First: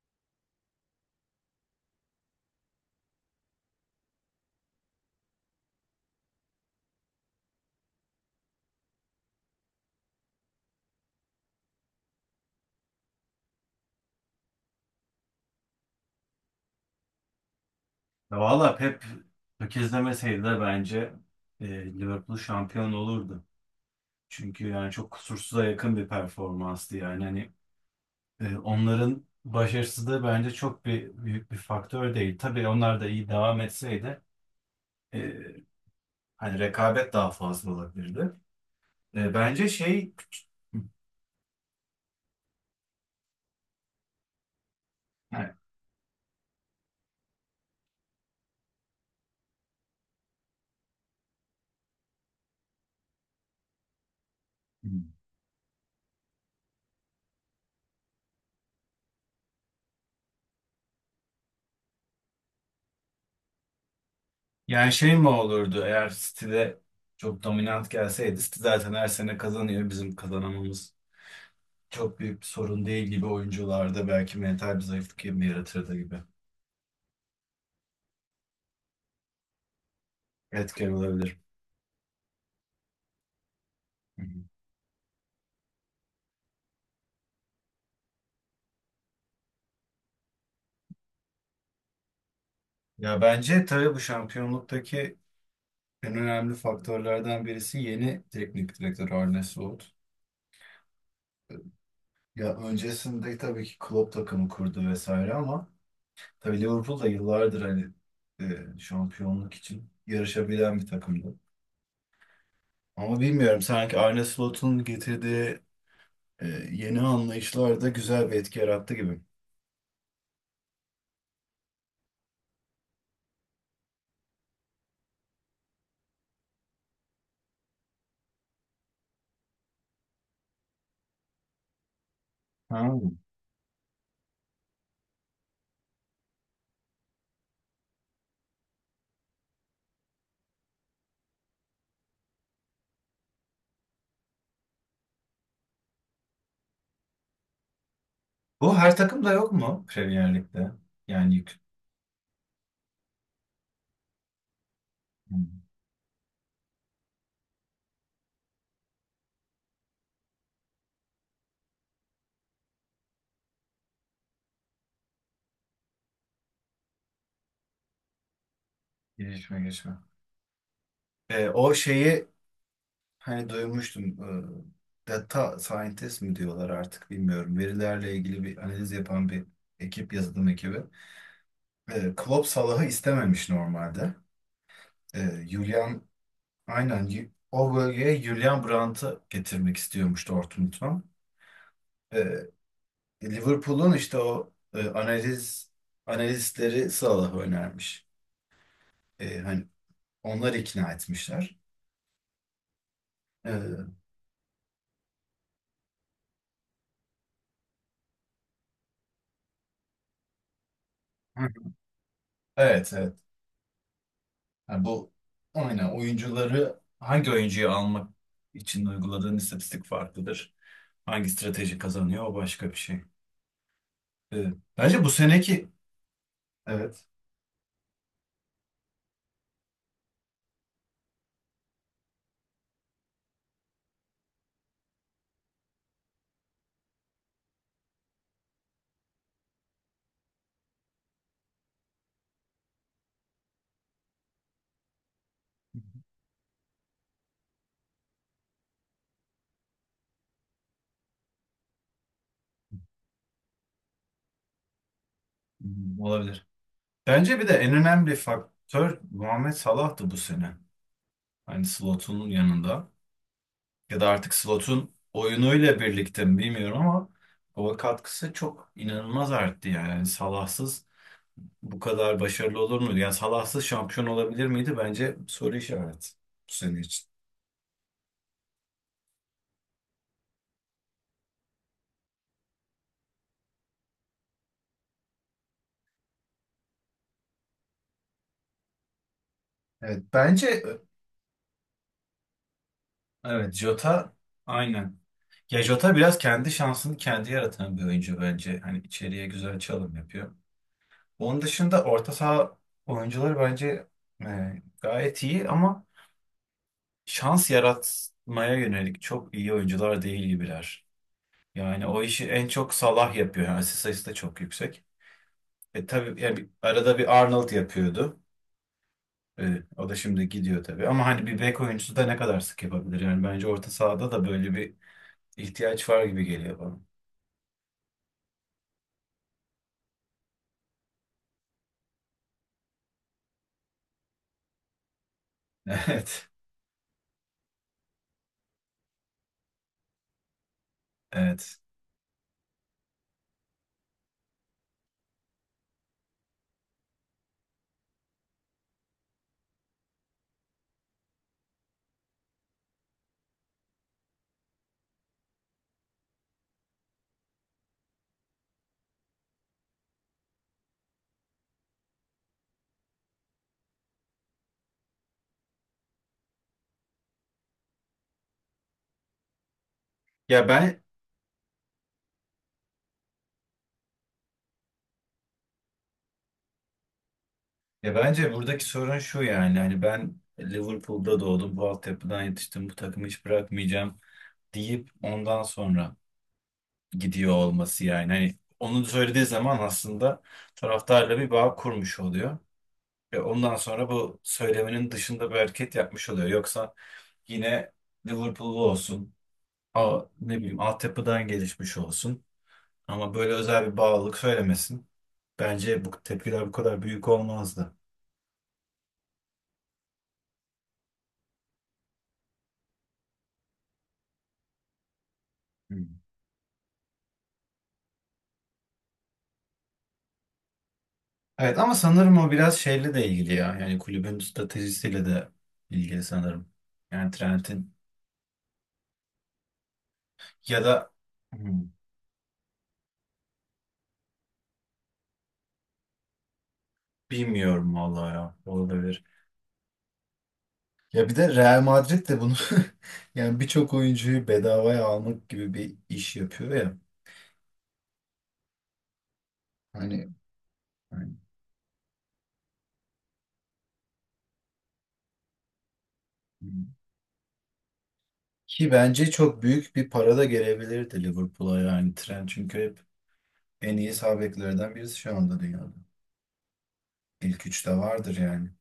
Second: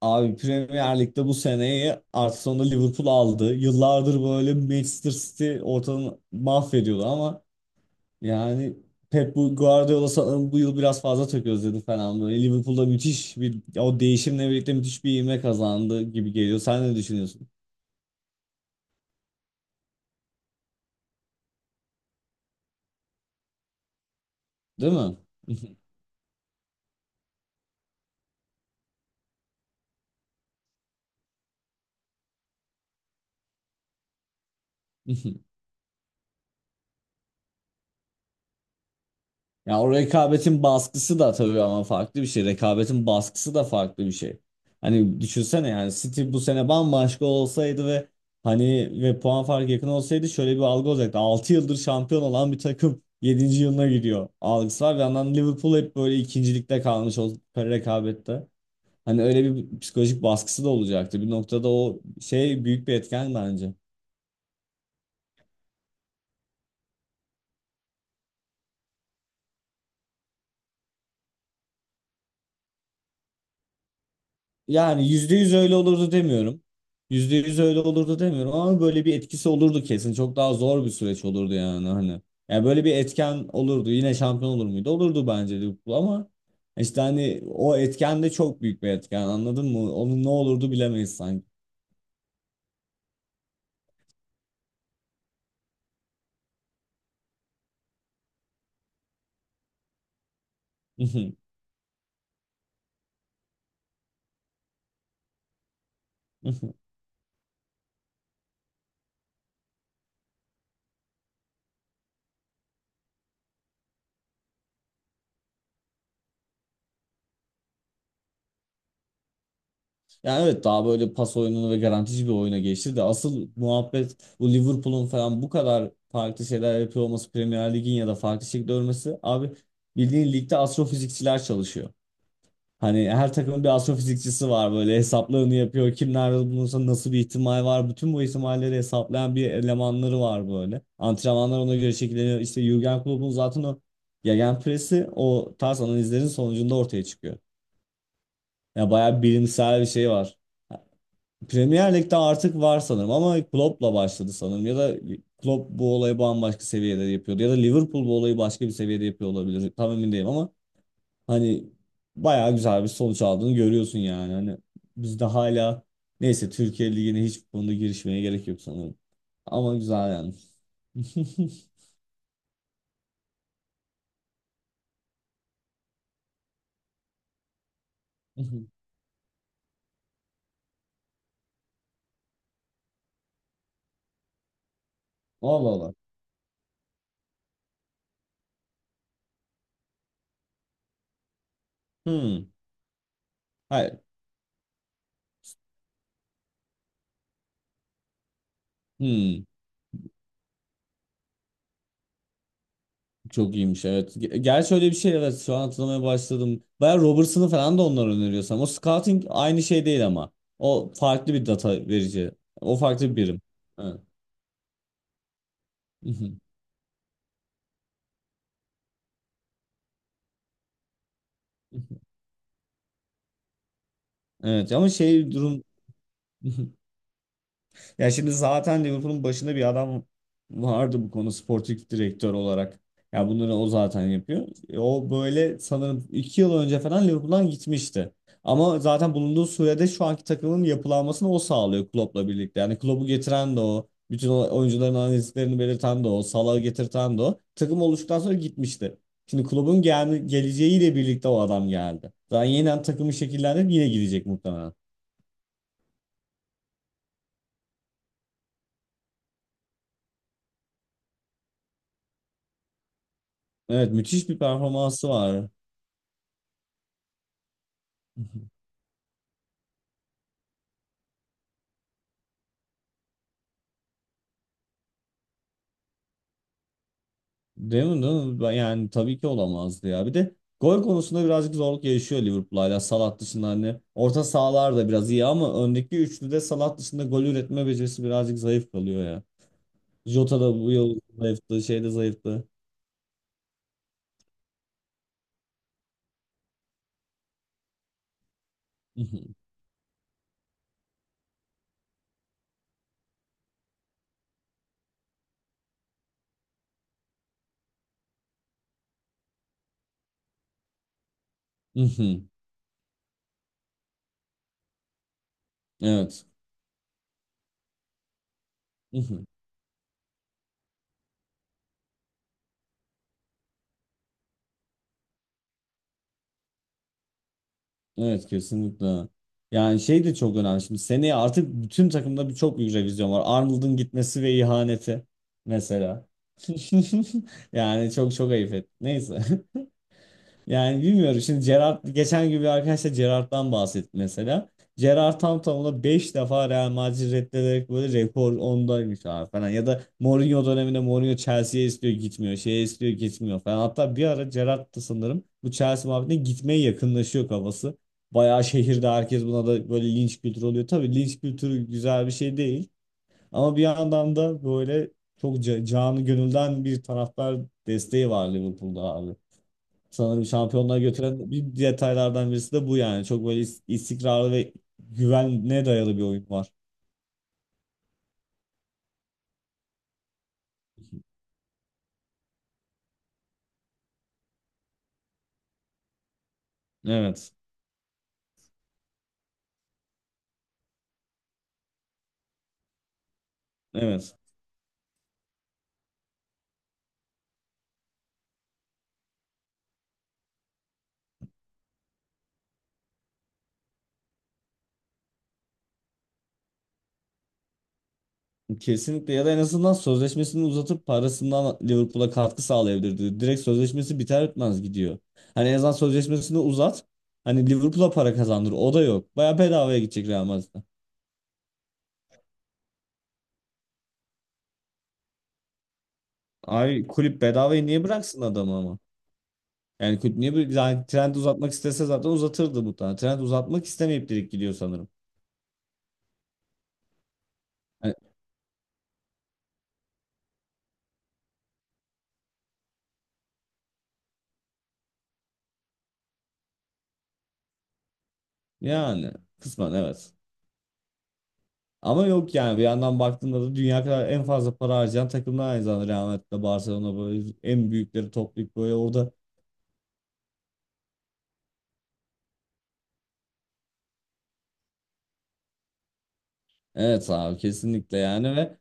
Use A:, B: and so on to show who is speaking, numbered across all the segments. A: Abi Premier Lig'de bu seneyi artık sonunda Liverpool aldı. Yıllardır böyle Manchester City ortalığı mahvediyordu ama yani Pep Guardiola sanırım bu yıl biraz fazla tök özledi falan böyle. Liverpool'da müthiş bir o değişimle birlikte müthiş bir ivme kazandı gibi geliyor. Sen ne düşünüyorsun?
B: Ya valla Pep tökezlemeseydi de bence Liverpool şampiyon olurdu. Çünkü yani
A: Değil
B: çok
A: mi?
B: kusursuza yakın bir performanstı yani. Hani onların başarısızlığı bence çok bir büyük bir faktör değil. Tabii onlar da iyi devam etseydi e, hani rekabet daha fazla olabilirdi. E, bence
A: Ya o
B: şey
A: rekabetin baskısı da tabii ama farklı bir şey. Rekabetin baskısı da farklı bir şey. Hani
B: yani
A: düşünsene yani City bu sene bambaşka olsaydı ve hani ve puan farkı yakın olsaydı şöyle bir algı olacaktı. 6 yıldır şampiyon olan bir takım yedinci yılına gidiyor algısı var. Bir yandan Liverpool hep böyle ikincilikte kalmış o rekabette. Hani öyle bir psikolojik baskısı da olacaktı. Bir noktada o şey büyük bir etken bence.
B: şey mi olurdu eğer City'de çok dominant gelseydi? City zaten her sene kazanıyor, bizim kazanamamız çok büyük bir sorun değil gibi, oyuncularda belki mental bir
A: Yani
B: zayıflık
A: yüzde
B: gibi
A: yüz öyle
B: yaratırdı
A: olurdu
B: gibi.
A: demiyorum. Yüzde yüz öyle olurdu demiyorum ama böyle bir etkisi olurdu kesin. Çok daha zor
B: Etken
A: bir süreç
B: olabilir.
A: olurdu yani hani. Yani böyle bir etken olurdu. Yine
B: Hı hı.
A: şampiyon olur muydu? Olurdu bence Liverpool ama işte hani o etken de çok büyük bir etken, anladın mı? Onun ne olurdu bilemeyiz sanki.
B: Ya bence tabii bu şampiyonluktaki en önemli faktörlerden birisi yeni teknik direktör Arne Slot. Ya öncesinde tabii ki Klopp takımı kurdu vesaire ama tabii Liverpool da yıllardır hani şampiyonluk için yarışabilen bir takımdı. Ama bilmiyorum, sanki Arne Slot'un getirdiği e, yeni anlayışlar da güzel bir etki yarattı gibi.
A: Yani evet, daha böyle pas oyununu ve garantici bir oyuna geçti de asıl muhabbet bu Liverpool'un falan bu kadar farklı şeyler yapıyor olması Premier Lig'in ya da farklı şekilde ölmesi abi. Bildiğin ligde astrofizikçiler çalışıyor.
B: Ha.
A: Hani her takımın bir astrofizikçisi var, böyle hesaplarını yapıyor. Kim nerede bulunursa nasıl bir ihtimal var. Bütün bu ihtimalleri hesaplayan bir elemanları var böyle. Antrenmanlar ona göre şekilleniyor. İşte Jürgen Klopp'un zaten o gegenpressi o tarz analizlerin sonucunda ortaya çıkıyor.
B: Bu
A: Yani
B: her
A: bayağı
B: takımda yok
A: bilimsel
B: mu
A: bir şey
B: Premier
A: var.
B: Lig'de? Yani yük,
A: Premier Lig'de artık var sanırım ama Klopp'la başladı sanırım. Ya da
B: Hmm.
A: Klopp bu olayı bambaşka seviyede yapıyordu. Ya da Liverpool bu olayı başka bir seviyede yapıyor olabilir. Tam emin değilim ama hani bayağı güzel bir sonuç aldığını görüyorsun yani. Hani biz de hala, neyse, Türkiye Ligi'ne hiç bu konuda girişmeye gerek yok sanırım.
B: gelişme
A: Ama
B: geçme.
A: güzel yani.
B: O şeyi hani duymuştum. Data scientist mi diyorlar artık bilmiyorum. Verilerle ilgili bir analiz yapan bir ekip, yazılım ekibi. Klopp Salah'ı istememiş normalde. Ee,
A: Allah Allah.
B: Julian O bölgeye Julian Brandt'ı getirmek istiyormuş Dortmund'dan. Ee,
A: Hmm.
B: Liverpool'un
A: Hayır.
B: işte o e, analiz analistleri Salah'ı önermiş.
A: Hmm.
B: Hani onlar ikna etmişler.
A: Çok iyiymiş,
B: Ee,
A: evet. Gerçi öyle bir şey, evet, şu an hatırlamaya başladım. Bayağı Robertson'ı falan da onlar öneriyor sanırım. O scouting aynı şey değil ama. O farklı bir
B: Hı.
A: data verici. O
B: Evet,
A: farklı
B: evet.
A: bir birim. Evet.
B: Yani bu aynen, hangi oyuncuyu almak için uyguladığın istatistik farklıdır. Hangi strateji kazanıyor, o başka bir şey. Ee,
A: Evet ama
B: bence bu
A: şey durum
B: seneki evet
A: ya şimdi zaten Liverpool'un başında bir adam vardı bu konu sportif direktör olarak. Ya bunları o zaten yapıyor. O böyle sanırım 2 yıl önce falan Liverpool'dan gitmişti. Ama zaten bulunduğu sürede şu anki takımın yapılanmasını o sağlıyor Klopp'la birlikte. Yani Klopp'u getiren de o. Bütün o oyuncuların analizlerini belirten de o. Salah'ı getirten de o. Takım oluştuktan sonra gitmişti. Şimdi Klopp'un geleceğiyle birlikte o adam geldi. Daha yeniden takımı şekillendirip yine gidecek muhtemelen.
B: Hmm, olabilir. Bence bir de en önemli faktör Muhammed Salah'tı bu sene. Hani Slot'un yanında
A: Evet,
B: ya da
A: müthiş
B: artık
A: bir
B: Slot'un
A: performansı var.
B: oyunuyla birlikte mi bilmiyorum ama o katkısı çok inanılmaz arttı yani. Yani Salah'sız bu kadar başarılı olur muydu? Yani Salahsız şampiyon olabilir miydi? Bence soru işareti bu sene için.
A: Değil mi, değil mi? Yani tabii ki olamazdı ya. Bir de gol konusunda birazcık zorluk yaşıyor Liverpool, hala Salah dışında hani. Orta sahalar da biraz iyi ama öndeki üçlüde Salah dışında gol üretme becerisi birazcık zayıf kalıyor ya.
B: Evet,
A: Jota da
B: bence
A: bu yıl zayıftı, şey de zayıftı.
B: evet, Jota aynen. Ya Jota biraz kendi şansını kendi yaratan bir oyuncu bence. Hani içeriye
A: Mhm,
B: güzel çalım yapıyor. Onun dışında orta saha oyuncuları bence e, gayet iyi ama şans yaratmaya yönelik çok iyi oyuncular değil gibiler. Yani o
A: mhm.
B: işi en çok Salah yapıyor. Yani asist sayısı da çok yüksek. E tabii
A: Evet.
B: yani arada bir Arnold yapıyordu.
A: Mhm.
B: Evet, o da şimdi gidiyor tabii. Ama hani bir bek oyuncusu da ne kadar sık yapabilir? Yani bence orta sahada da böyle bir ihtiyaç var gibi geliyor bana.
A: Evet, kesinlikle. Yani şey de çok önemli şimdi. Seneye artık bütün takımda bir çok büyük revizyon var. Arnold'un gitmesi ve ihaneti mesela.
B: Evet.
A: Yani çok çok ayıp et. Neyse. Yani bilmiyorum. Şimdi
B: Evet.
A: Gerrard, geçen gün bir arkadaşla Gerrard'dan bahsetti mesela. Gerrard tam tamına 5 defa Real Madrid reddederek böyle rekor ondaymış abi falan. Ya da Mourinho döneminde Mourinho Chelsea'ye istiyor gitmiyor. Şeye istiyor gitmiyor falan. Hatta bir ara Gerrard da sanırım bu Chelsea muhabbetine gitmeye yakınlaşıyor kafası. Bayağı şehirde herkes buna da böyle linç kültürü oluyor. Tabii linç kültürü güzel bir şey değil. Ama bir yandan da böyle çok canı gönülden bir taraftar desteği var Liverpool'da abi. Sanırım
B: Ya
A: şampiyonluğa
B: ben
A: götüren bir detaylardan birisi de bu yani. Çok böyle istikrarlı ve güvene dayalı bir oyun var.
B: Ya bence buradaki sorun şu, yani hani ben Liverpool'da doğdum, bu altyapıdan yetiştim, bu takımı hiç bırakmayacağım deyip ondan sonra
A: Evet.
B: gidiyor olması yani. Hani onu söylediği zaman aslında taraftarla bir bağ kurmuş oluyor. Ve ondan sonra
A: Evet.
B: bu söylemenin dışında bir hareket yapmış oluyor. Yoksa yine Liverpool'lu olsun, ne bileyim altyapıdan gelişmiş olsun. Ama böyle özel bir bağlılık söylemesin. Bence bu tepkiler bu kadar büyük olmazdı.
A: Kesinlikle, ya da en azından sözleşmesini uzatıp parasından Liverpool'a katkı sağlayabilirdi. Direkt sözleşmesi biter bitmez gidiyor. Hani en azından
B: Hmm.
A: sözleşmesini uzat. Hani Liverpool'a para kazandır. O da yok. Baya bedavaya gidecek Real Madrid'e.
B: Evet, ama sanırım o biraz şeyle de ilgili ya. Yani kulübün stratejisiyle de ilgili sanırım.
A: Ay
B: Yani
A: kulüp bedavaya
B: Trent'in
A: niye bıraksın adamı ama? Yani kulüp niye bir,
B: ya
A: yani
B: da
A: Trent uzatmak
B: Hmm,
A: istese zaten uzatırdı muhtemelen. Trent uzatmak istemeyip direkt gidiyor sanırım.
B: bilmiyorum vallahi ya, olabilir. Ya bir de Real Madrid de bunu yani birçok oyuncuyu bedavaya almak gibi bir iş yapıyor ya.
A: Yani kısmen
B: Hani
A: evet.
B: Yani
A: Ama yok yani bir yandan baktığında da dünya kadar en fazla para harcayan takımlar aynı zamanda Real Madrid'de Barcelona, böyle en büyükleri toplayıp
B: Ki
A: böyle
B: bence
A: orada.
B: çok büyük bir para da gelebilirdi Liverpool'a, yani Trent çünkü hep en iyi sağ beklerden birisi şu anda dünyada.
A: Evet abi,
B: İlk üçte
A: kesinlikle
B: vardır
A: yani.
B: yani.
A: Ve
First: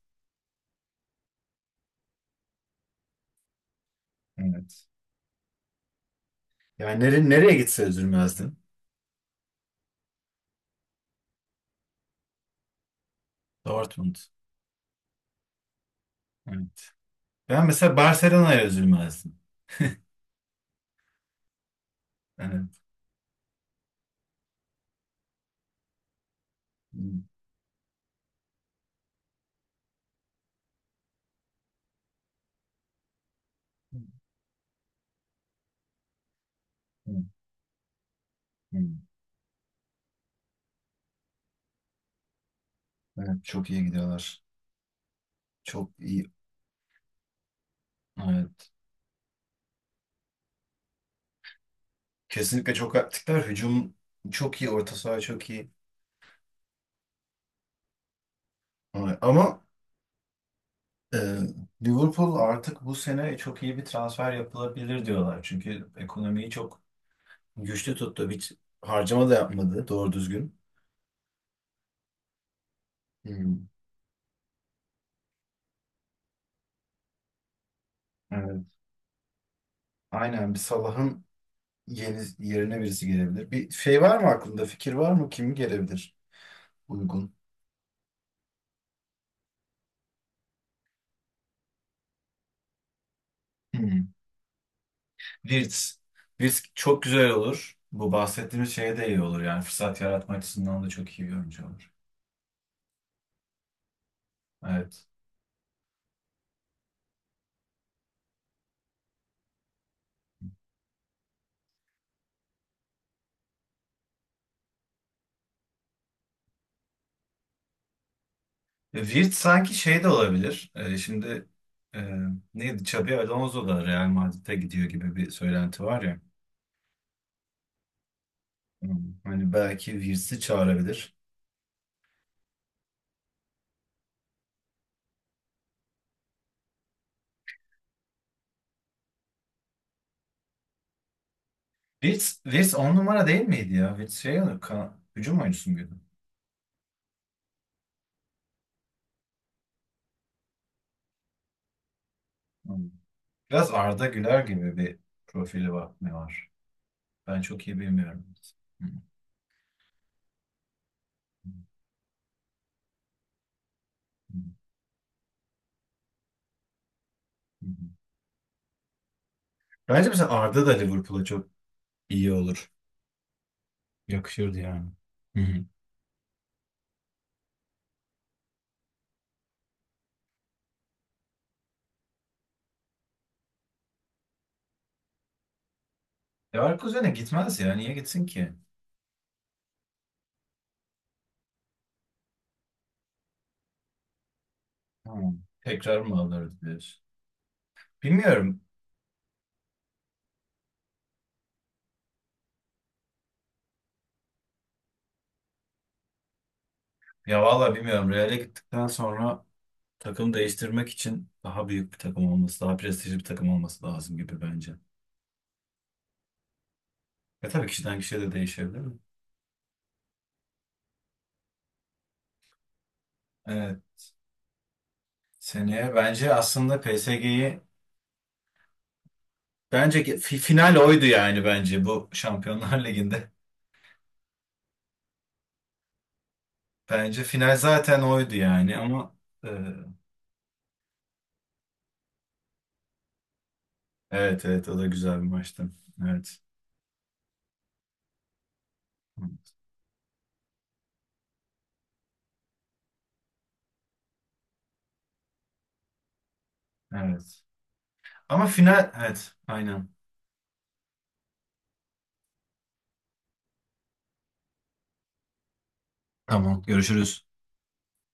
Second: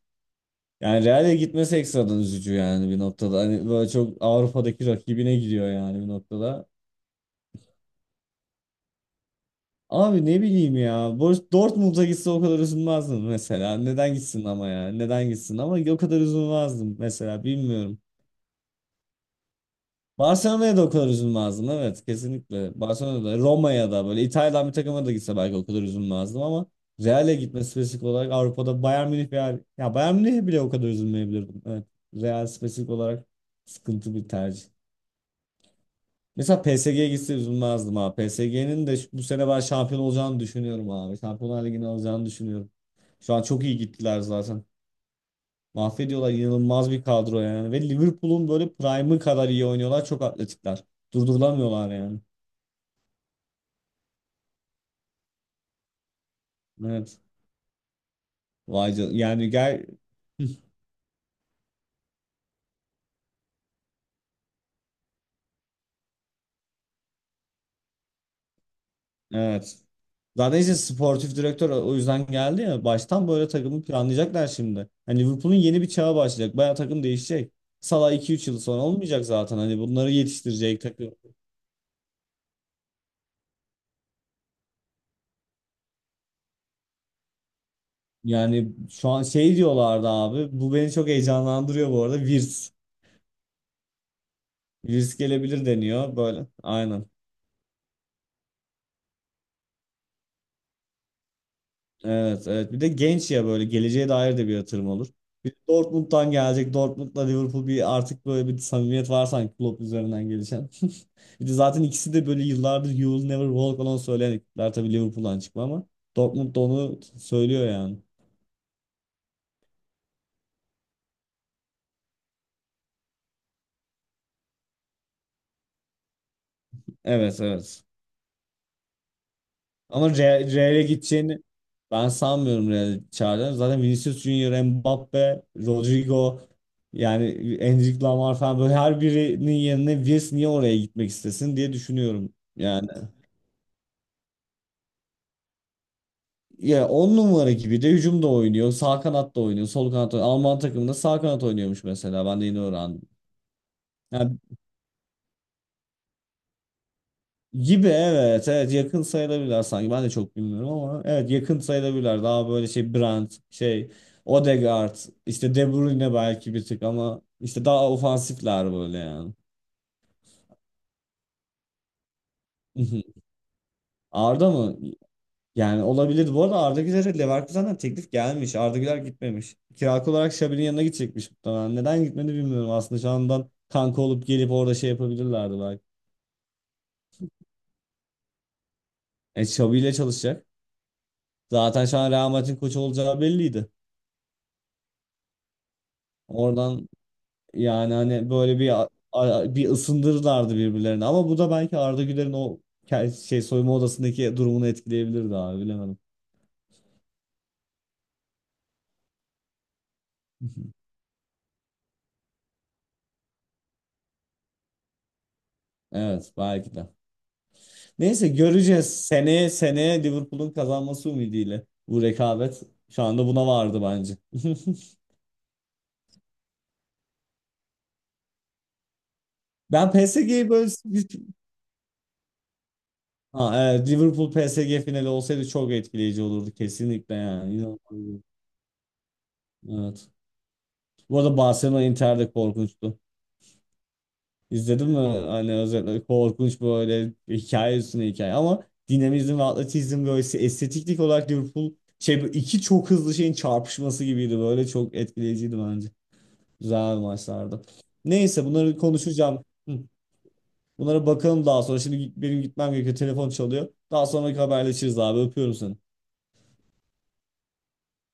A: yani Real'e gitmesi ekstradan üzücü yani bir noktada. Hani böyle çok Avrupa'daki
B: Evet.
A: rakibine gidiyor yani bir noktada.
B: Yani nereye gitse üzülmezdim.
A: Abi ne bileyim ya, Dortmund'a gitse o kadar üzülmezdim mesela. Neden
B: Dortmund.
A: gitsin ama ya? Neden gitsin ama o kadar
B: Evet.
A: üzülmezdim mesela,
B: Ben mesela
A: bilmiyorum.
B: Barcelona'ya üzülmezdim.
A: Barcelona'ya da o kadar üzülmezdim evet, kesinlikle.
B: Evet.
A: Barcelona'da Roma'ya da böyle İtalya'dan bir takıma da gitse belki o kadar üzülmezdim ama
B: Hı,
A: Real'e gitmesi spesifik olarak, Avrupa'da Bayern Münih veya ya Bayern Münih'e bile o kadar üzülmeyebilirdim. Evet. Real spesifik olarak sıkıntı bir tercih. Mesela PSG'ye
B: hı,
A: gitse üzülmezdim ha.
B: hı.
A: PSG'nin de bu sene ben şampiyon olacağını düşünüyorum abi. Şampiyonlar Ligi'ni alacağını düşünüyorum. Şu an
B: Evet,
A: çok
B: çok
A: iyi
B: iyi
A: gittiler
B: gidiyorlar.
A: zaten.
B: Çok iyi.
A: Mahvediyorlar, inanılmaz bir kadro yani. Ve Liverpool'un
B: Evet.
A: böyle prime'ı kadar iyi oynuyorlar. Çok atletikler. Durdurulamıyorlar yani.
B: Kesinlikle çok aktifler. Hücum çok iyi. Orta saha çok iyi.
A: Evet. Vay
B: Evet.
A: yani
B: Ama
A: gel
B: Ee, Liverpool artık bu sene çok iyi bir transfer yapılabilir diyorlar. Çünkü ekonomiyi çok güçlü tuttu. Hiç harcama da
A: evet.
B: yapmadı doğru düzgün.
A: Zaten işte sportif direktör o yüzden geldi ya. Baştan böyle
B: Hmm.
A: takımı planlayacaklar şimdi. Hani Liverpool'un yeni bir çağı başlayacak. Bayağı takım değişecek. Salah iki üç yıl
B: Evet.
A: sonra olmayacak zaten. Hani bunları
B: Aynen,
A: yetiştirecek takım.
B: Salah'ın yerine birisi gelebilir. Bir şey var mı aklında? Fikir var mı? Kim gelebilir uygun?
A: Yani şu an şey diyorlardı abi. Bu beni çok heyecanlandırıyor bu arada. Virs.
B: Hmm.
A: Virs gelebilir
B: Wirtz.
A: deniyor böyle.
B: Wirtz çok
A: Aynen.
B: güzel olur. Bu bahsettiğimiz şeye de iyi olur. Yani fırsat yaratma açısından da çok iyi bir oyuncu olur.
A: Evet, evet. Bir de genç ya, böyle geleceğe dair de bir yatırım
B: Evet.
A: olur. Bir de Dortmund'dan gelecek. Dortmund'la Liverpool bir artık böyle bir samimiyet var sanki, Klopp üzerinden gelişen. Bir de zaten ikisi de böyle yıllardır You Will Never Walk Alone söyleyen ekipler, tabii Liverpool'dan çıkma ama Dortmund da onu söylüyor yani.
B: Virt sanki şey de olabilir. E, neydi? Xabi Alonso da Real Madrid'e gidiyor gibi bir söylenti var ya.
A: Evet, evet.
B: Hmm, hani belki
A: Ama
B: Virts'i
A: Real'e
B: çağırabilir.
A: gideceğini ben sanmıyorum, Real'e çağıracağını. Zaten Vinicius Junior, Mbappe, Rodrigo yani Endrick Lamar falan, böyle her birinin yerine Vinicius niye oraya gitmek istesin diye düşünüyorum.
B: Virts
A: Yani
B: on numara değil miydi ya? Virts hücum oyuncusu muydu?
A: ya on numara gibi de hücumda oynuyor. Sağ kanatta oynuyor. Sol kanatta oynuyor. Alman takımında sağ kanat oynuyormuş mesela. Ben de yeni
B: Hmm.
A: öğrendim.
B: Biraz Arda
A: Yani
B: Güler gibi bir profili var, ne var? Ben çok iyi
A: gibi,
B: bilmiyorum.
A: evet evet,
B: Hmm,
A: yakın sayılabilirler sanki, ben de çok bilmiyorum ama evet
B: hmm,
A: yakın sayılabilirler, daha böyle şey Brandt, şey
B: hmm,
A: Odegaard, işte De Bruyne belki bir tık, ama işte
B: hmm. hmm.
A: daha ofansifler böyle yani.
B: Bence mesela Arda da Liverpool'a çok iyi olur.
A: Mhm. Arda
B: Yakışırdı
A: mı?
B: yani. Hı hı.
A: Yani olabilir. Bu arada Arda Güler'e Leverkusen'den teklif gelmiş. Arda Güler gitmemiş. Kiralık olarak Xabi'nin yanına gidecekmiş muhtemelen. Neden gitmedi bilmiyorum aslında. Şu andan kanka olup gelip orada şey yapabilirlerdi belki.
B: Leverkusen'e gitmez ya. Niye gitsin ki?
A: Xabi ile çalışacak. Zaten şu an Real Madrid'in koçu olacağı belliydi.
B: Hmm. Tekrar mı alırız
A: Oradan,
B: diyorsun?
A: yani hani böyle
B: Bilmiyorum.
A: bir bir ısındırırlardı birbirlerini. Ama bu da belki Arda Güler'in o şey soyunma odasındaki durumunu etkileyebilirdi abi, bilemedim.
B: Ya valla bilmiyorum. Real'e gittikten sonra takım değiştirmek için daha büyük bir takım olması, daha prestijli bir takım olması lazım gibi bence.
A: Evet, belki de.
B: Ve tabii kişiden kişiye
A: Neyse
B: de değişebilir mi?
A: göreceğiz. Seneye Liverpool'un kazanması ümidiyle. Bu rekabet şu anda buna
B: Evet.
A: vardı bence.
B: Seneye bence aslında PSG'yi
A: Ben
B: bence ki- fi-
A: PSG'yi böyle
B: final oydu yani bence, bu Şampiyonlar Ligi'nde.
A: ha, evet, Liverpool PSG finali olsaydı çok etkileyici olurdu kesinlikle
B: Bence
A: yani.
B: final zaten
A: İnanılmaz.
B: oydu yani ama e,
A: Evet. Bu arada Barcelona Inter de korkunçtu.
B: evet, evet, o da
A: İzledin mi?
B: güzel bir
A: Hani
B: maçtı.
A: özellikle
B: Evet.
A: korkunç, böyle hikaye üstüne hikaye, ama dinamizm ve atletizm, böyle estetiklik olarak Liverpool şey, bu iki çok hızlı şeyin çarpışması gibiydi böyle, çok etkileyiciydi bence. Güzel
B: Evet.
A: maçlardı. Neyse
B: Ama
A: bunları
B: final, evet,
A: konuşacağım. Hı.
B: aynen.
A: Bunlara bakalım daha sonra. Şimdi benim gitmem gerekiyor. Telefon çalıyor. Daha sonraki haberleşiriz abi. Öpüyorum seni.
B: Tamam, görüşürüz.